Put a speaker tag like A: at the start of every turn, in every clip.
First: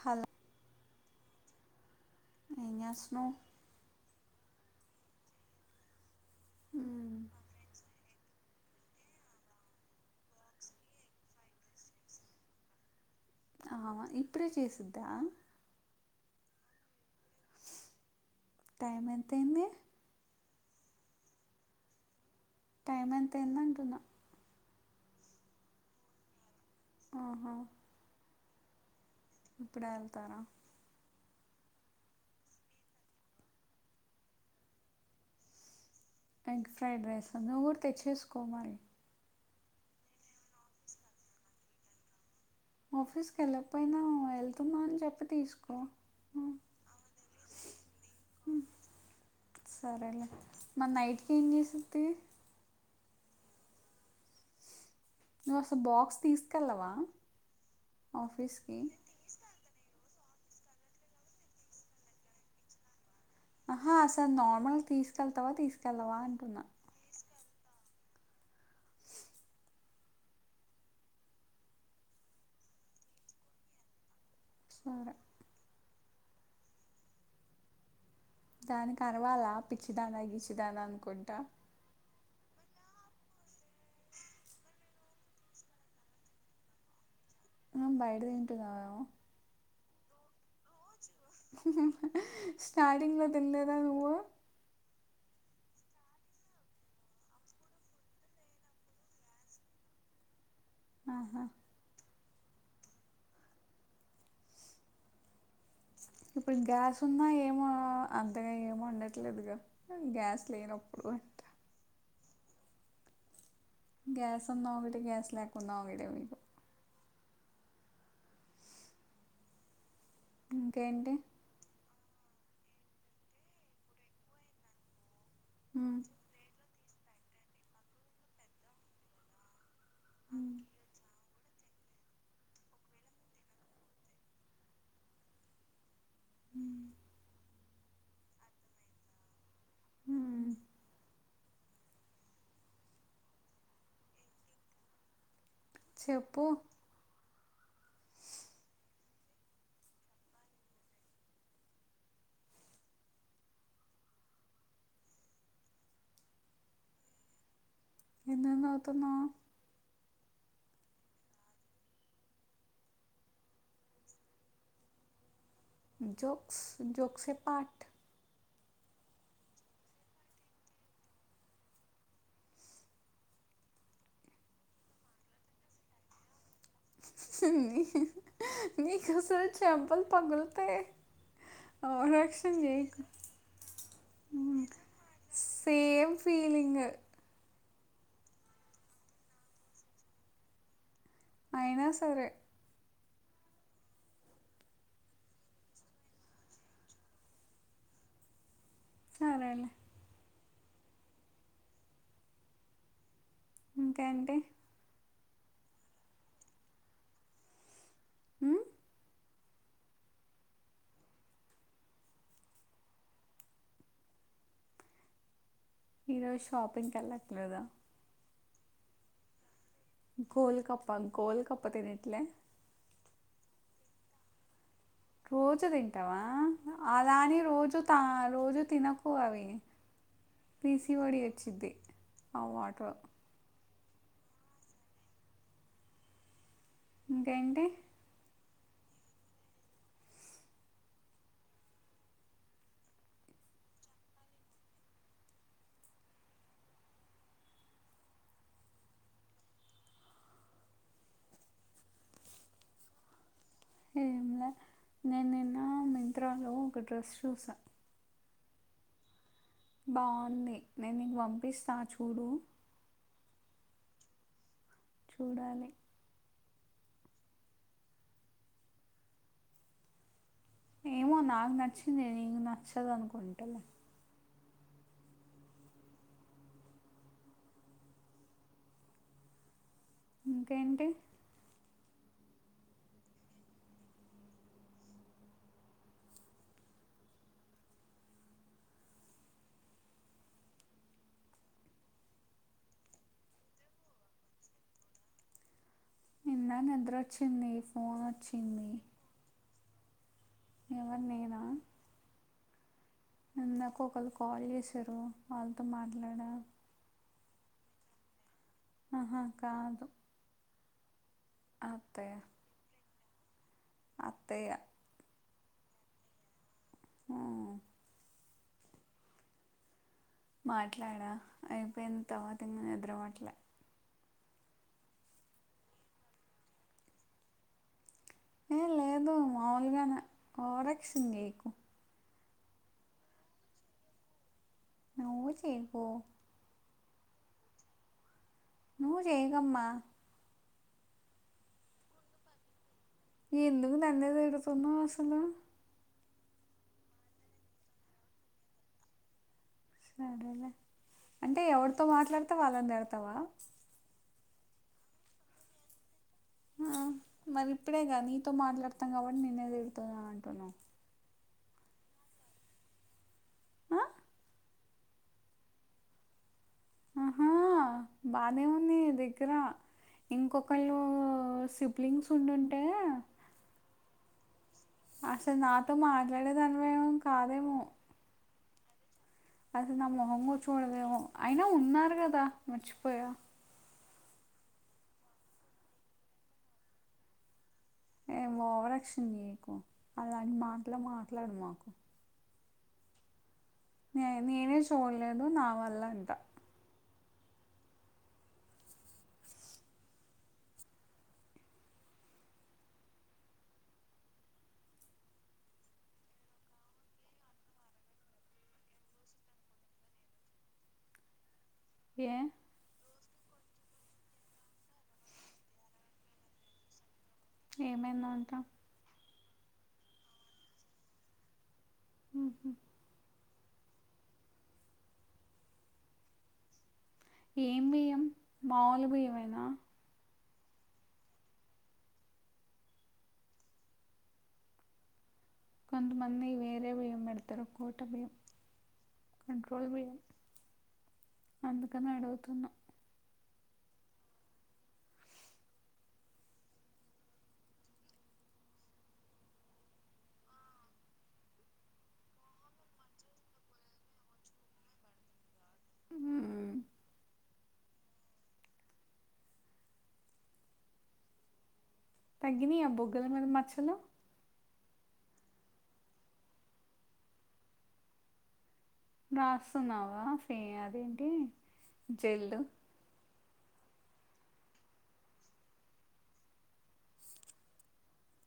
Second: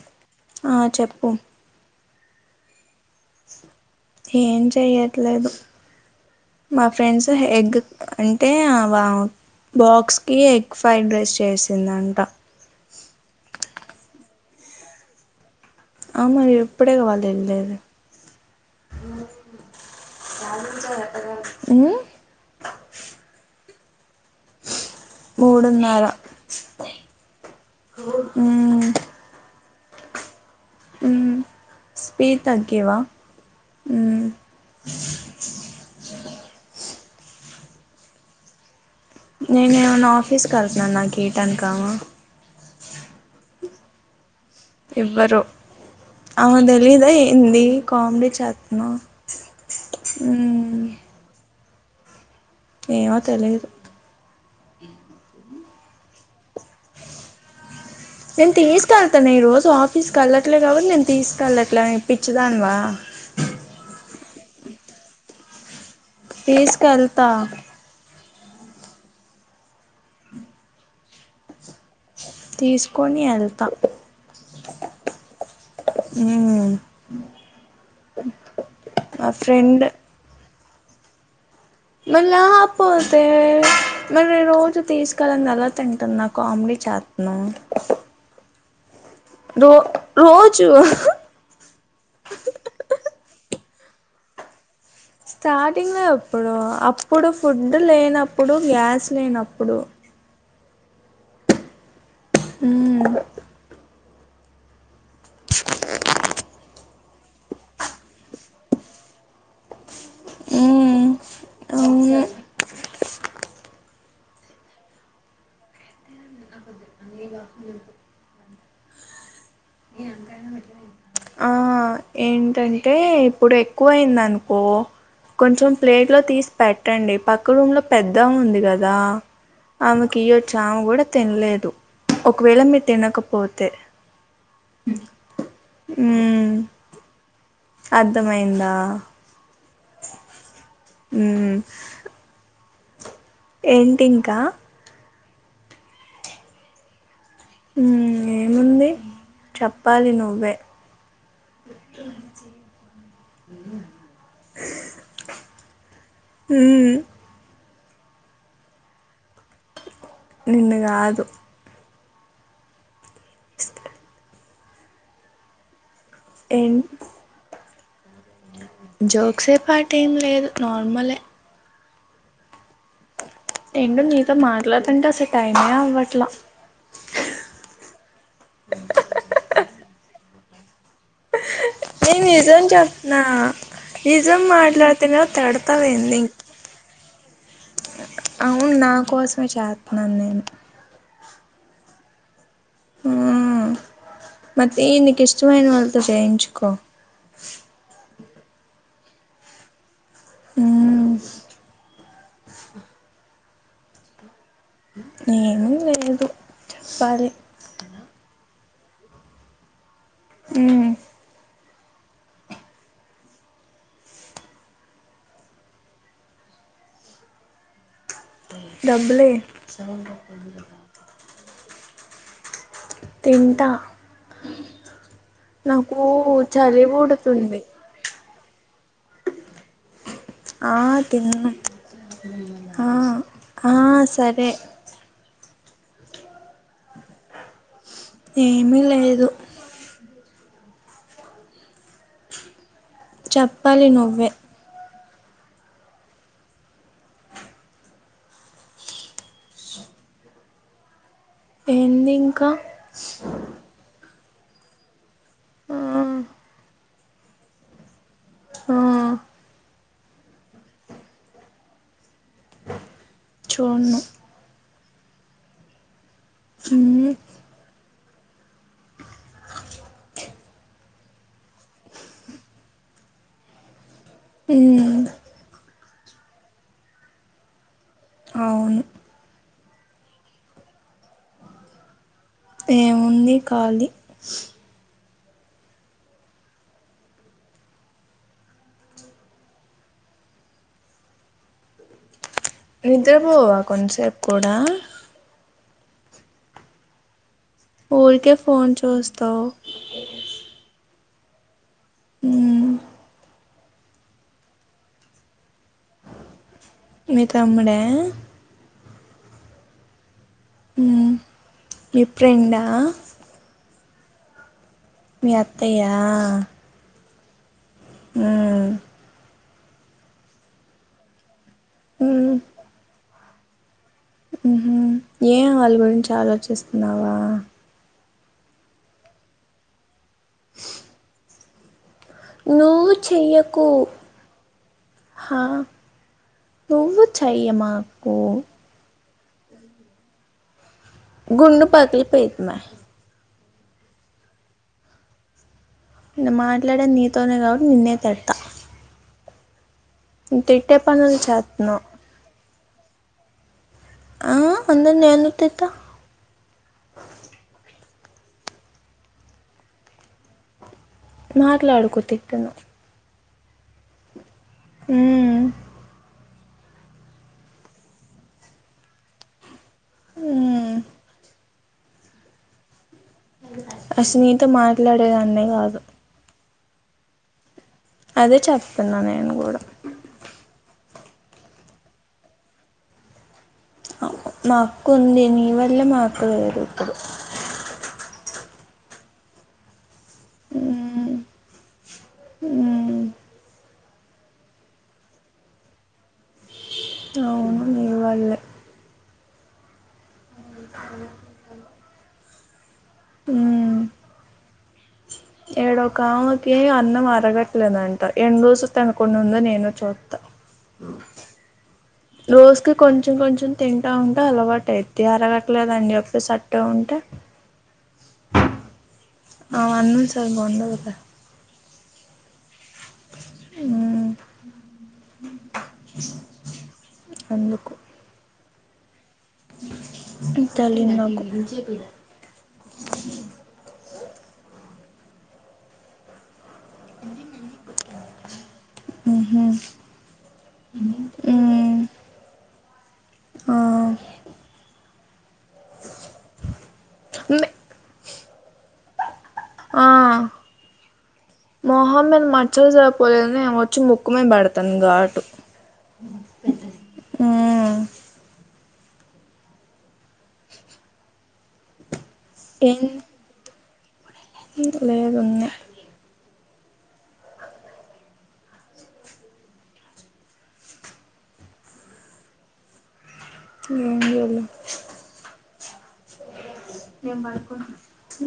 A: Hello
B: ఆ చెప్పు
A: ఏంచేస్తాన్నావ్
B: ఏం చెయట్లేదు మా
A: మ్మ్.
B: ఫ్రెండ్స్ హెగ్గ్ అంటే ఆ బాక్స్ కి ఎగ్ ఫ్రైడ్ రైస్ చేసింది అంట
A: ఆహహ ఇప్పుడే చేసిద్దా
B: ఆ మరి ఇప్పుడే కదా వాళ్ళు ఎళ్ళేది
A: టైం ఎంతైంది
B: ఉమ్మ్
A: టైం ఎంతైంది అంటున్న
B: మూడున్నర
A: ఆహా
B: హు
A: ఇప్పుడే వెళ్తార
B: [unintelligible] స్పీడ్ తగ్గివ
A: [inaudible] ఎగ్ ఫ్రైడ్ రైస్ నువ్వు గుడ తెచ్చేసుకో మరీ
B: నేనేమైనా ఆఫీస్కి వెళ్తున్నాన నాకు ఈ టైమ్ కి [unintelligible]
A: ఆఫీస్కి వెళ్ళకపోయినా వెళ్తున్నా అని చెప్పి తీసుకో మ్మ్.
B: ఆమెకి తెలీదా ఏంది కామెడీ చేతున్నావ్
A: సరేలే మరి నైట్ కి ఏం చేసిద్ది
B: ఏమో తెలీదు
A: నువ్ అస్సలు బాక్స్ తీసుకెళ్ళవ
B: నేను తీసుకెళ్తాను ఈరోజ ఆ పీస్కేలట్లే కాబట్టి నేను తీసుకెళ్లట్లే నువు పిచ్చిదానివా
A: ఆహా అసలు నార్మల్ గా తీసుకెళ్తావ తీసుకెళ్ళవ అంటున్నా
B: త తీసుకొని ఎల్త
A: సరే
B: హు
A: దానికి అర్వాలా పిచ్చిదాన గిచ్చిదానా అనుకుంట
B: మరి లేకపోతే మరి రోజు తీసుకెళంది ఏలా తింటున్న కామెడీ చే
A: ఆ!
B: [unintelligible]
A: [unintelligible]
B: రో రోజు
A: స్టార్టింగ్ లో తిన్లేద నువ్వు
B: స్టార్టింగ్ లో ఎప్పుడు అప్పుడు ఫుడ్ లేనప్పుడు గ్యాస్ లేనప్పుడు
A: ఆహా
B: హు
A: ఇప్పుడు గ్యాస్ ఉన్నా ఏమో అంతగా ఏం వండట్లేదుగ గ్యాస్
B: ఉమ్
A: లేనప్పుడు
B: అవును
A: గ్యాస్ ఉన్న ఒక్కటే గ్యాస్ లేకున్న ఒక్కటే మీకు ఇంకేంటి?
B: [unintelligible] ఆ ఏంటంటే ఇప్పుడు ఎక్కువ అయింది అనుకో కొంచెం
A: హ్మ్.
B: ప్లేట్ లో తీస్ పెట్టండి పక్క రూమ్ లో పెద్ద ఆమె ఉంది కదా ఆమెకియొచ్చు ఆమె కూడ తినలేదు ఒకవేళ మీరు తినకపోతే ఉ అర్థమైందా
A: హ
B: ఊ ఏంటింకా
A: చెప్పు
B: ఏముంది చెప్పాలి నువ్వే
A: [inaudible]
B: హు
A: ఎందుకు నవ్వుతన్నావ్
B: నిన్ను కాదు
A: జోక్స్
B: ఏం
A: జోక్స్ ఎ పార్ట్
B: జోక్సే పార్ట్ ఏం లేదు నార్మలే ఏంటో నీతో మాట్లాతంటే అసలు టైమే అవ్వట్లా
A: నీ పగులుతే
B: నేను నిజం చెప్తున్న నిజం
A: హ్మ్.
B: మాట్లాడతనే
A: సేమ్
B: తిడతవెంది
A: ఫీలింగ్.
B: అవును నా కోసమే చేస్తున్నాను నేను
A: అయినా సరే
B: మతి నీకు ఇష్టమైన వాళ్ళతో చేయించుకో
A: సరేలే
B: ఉమ్
A: ఇంకేంటి
B: ఏమి లేదు సరే
A: ఉమ్,
B: ఉ
A: ఈరోజు షాపింగ్కి వెళ్ళట్లేదా
B: డబ్బలే
A: గోల్ కప్ప గోల్ కప్ప తినీట్లే
B: తింటా
A: రోజు
B: నాకు
A: తింటావా
B: చలి
A: అలాని
B: పుడుతుంది
A: రోజు తా రోజు తినకు అవి
B: ఆ
A: పీసీఓడి
B: తిన్ను
A: వచ్చింది ఆ వాటర్
B: ఆ సరే
A: ఇంకేంటి
B: ఏమీ లేదు చెప్పాలి నువ్వే ఎంది ఇంకా
A: ఏమ్ లే నేను నిన్న
B: ఆ
A: మింత్రాలో డ్రెస్ చూసా
B: ఆ
A: బావుంది నేను నీకు పంపిస్తా చూడు
B: చూడను
A: చూడాలి
B: ఇ
A: ఏమో నాకు నచ్చింది నీకు నచ్చదు అనుకుంటలే
B: ఉమ్ అవును
A: ఇంకేంటి
B: ఏముంది ఖాలీ నిద్రపోవా కొంతసేపు కూడా
A: ఇందాక నిద్ర వచ్చు
B: ఊరికే ఫోన్ చూస్తావ్
A: ఎవరు నేనా
B: ఉమ్మ్
A: ఇందాక ఒకళ్ళు కాల్ చేశారు వాళ్లతో మాట్లాడ
B: మీ తమ్ముడ
A: ఆహా కాదు
B: ఉమ్మ్ మీ
A: అత్తయ్య
B: ఫ్రెండ్ ఆ
A: అత్తయ్య
B: మీ అత్తయ్య
A: ఆ మాట్లాడా అయిపోయింది తర్వాత ఇంకా నిద్రపట్లే
B: ఉమ్మ్ హు ఏ వాళ్ళ గురించి ఆలోచిస్తున్నావా
A: ఏ లేదు మాములుగానే ఓవర్ యాక్షన్ చేయకు
B: నువ్వు చెయ్యకు
A: నువ్వు
B: హా
A: చెయ్యకు
B: నువ్వు చెయ్యమాకు
A: నువ్వు చేయకమ్మా
B: గుండు పగిలి పోయిద్దిమే
A: ఎందుకు నన్నే తిడుతున్నావ్ అసలు
B: నేను మాట్లాడే నీతోనే కాబట్టి నిన్నే తిడతా
A: సరేలే
B: తిట్టే పనులు
A: అంటే
B: చేస్తున్నావు
A: ఎవరితో మాట్లాడితే వాళ్ళని తిడతావా
B: ఆ అందరినీ నేను ఎందుకు తిడతా
A: ఆ మరి ఇప్పుడేగా నీతో మాట్లాడత కాబట్టి నిన్నే తిడుతున్నా అంటున్నావు
B: మాట్లాడుకో తిట్టను
A: అ
B: ఉమ్మ్
A: ఆహా బానే నీ దగ్గర
B: ఉమ్.
A: ఇంకొకళు సిబ్లింగ్స్ ఉండుంటే
B: అసలు నీతో మాట్లాడేదాన్నే కాదు
A: దానివేం కాదేమో
B: అదే చెప్తున్నానే
A: అసలు నా మొహం కూడా చూడవేమో అయినా ఉన్నారు కదా మర్చిపోయా
B: మా అక్క ఉంది నీ వల్లే మాకు వేరు ఇప్పుడు
A: ఏ ఓవరాక్షన్ చేయకు అలాంటి మాట్లే మాట్లాడ మాకు
B: ఉమ్మ్
A: నే నేనే చూడలేదు నా వల్ల అంట
B: అవును నీ వల్లే ఉమ్మ్ ఇడ ఒక ఆమెకి అన్నం అరగట్లేదంట ఎన్ని రోజులు తినకుండా ఉందో నేను చూత్తను
A: ఏ
B: రోజుకి కొంచెం కొంచెం తింటా ఉంటే అలవాటైద్ది అది అరగట్లేదని చెప్పి అట్టే ఉంటే
A: ఏమైందంటా
B: ఆమె అన్నలు సరిగ్గ ఉండరట
A: హ్మ్ హు
B: ఉమ్మ్ అందుకు
A: మాముూలు బియ్యమే
B: ఇన్ తెలీదు నాకు
A: కొంతమంది వేర్ రేపు ఏం పెడతారో కోట బియ్యం
B: మ్హూ
A: కంట్రోల్ బియ్యం
B: మ్మ్
A: అందుకని అడుగుతున్నా
B: ఆ మీ ఆ మొహమ్మీద మచ్చలు సరిపోలేదనీ వచ్చి ముక్కుమీద పెడతాంది ఘాటు
A: మ్మ్.
B: మ్మ్
A: తగ్గినయా బుగ్గల మీద మచ్చలు
B: లేదున్నే
A: రాస్తున్నావా ఫే అదేంటి జల్లు
B: ఏం వేలు ఏం మాకు [unintelligible]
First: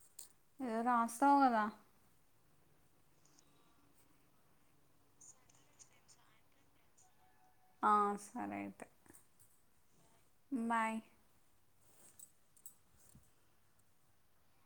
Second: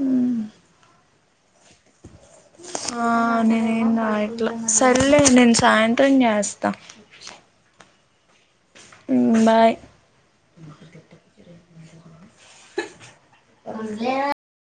A: ఏదో రాస్తావు కదా
B: ఆ నేనెం రాయేట్లా సరలే నేను సాయంత్రం చేస్తా
A: ఆ సరే అయితే
B: మ్ బాయ్
A: బాయ్
B: ఉండులే [unintelligible]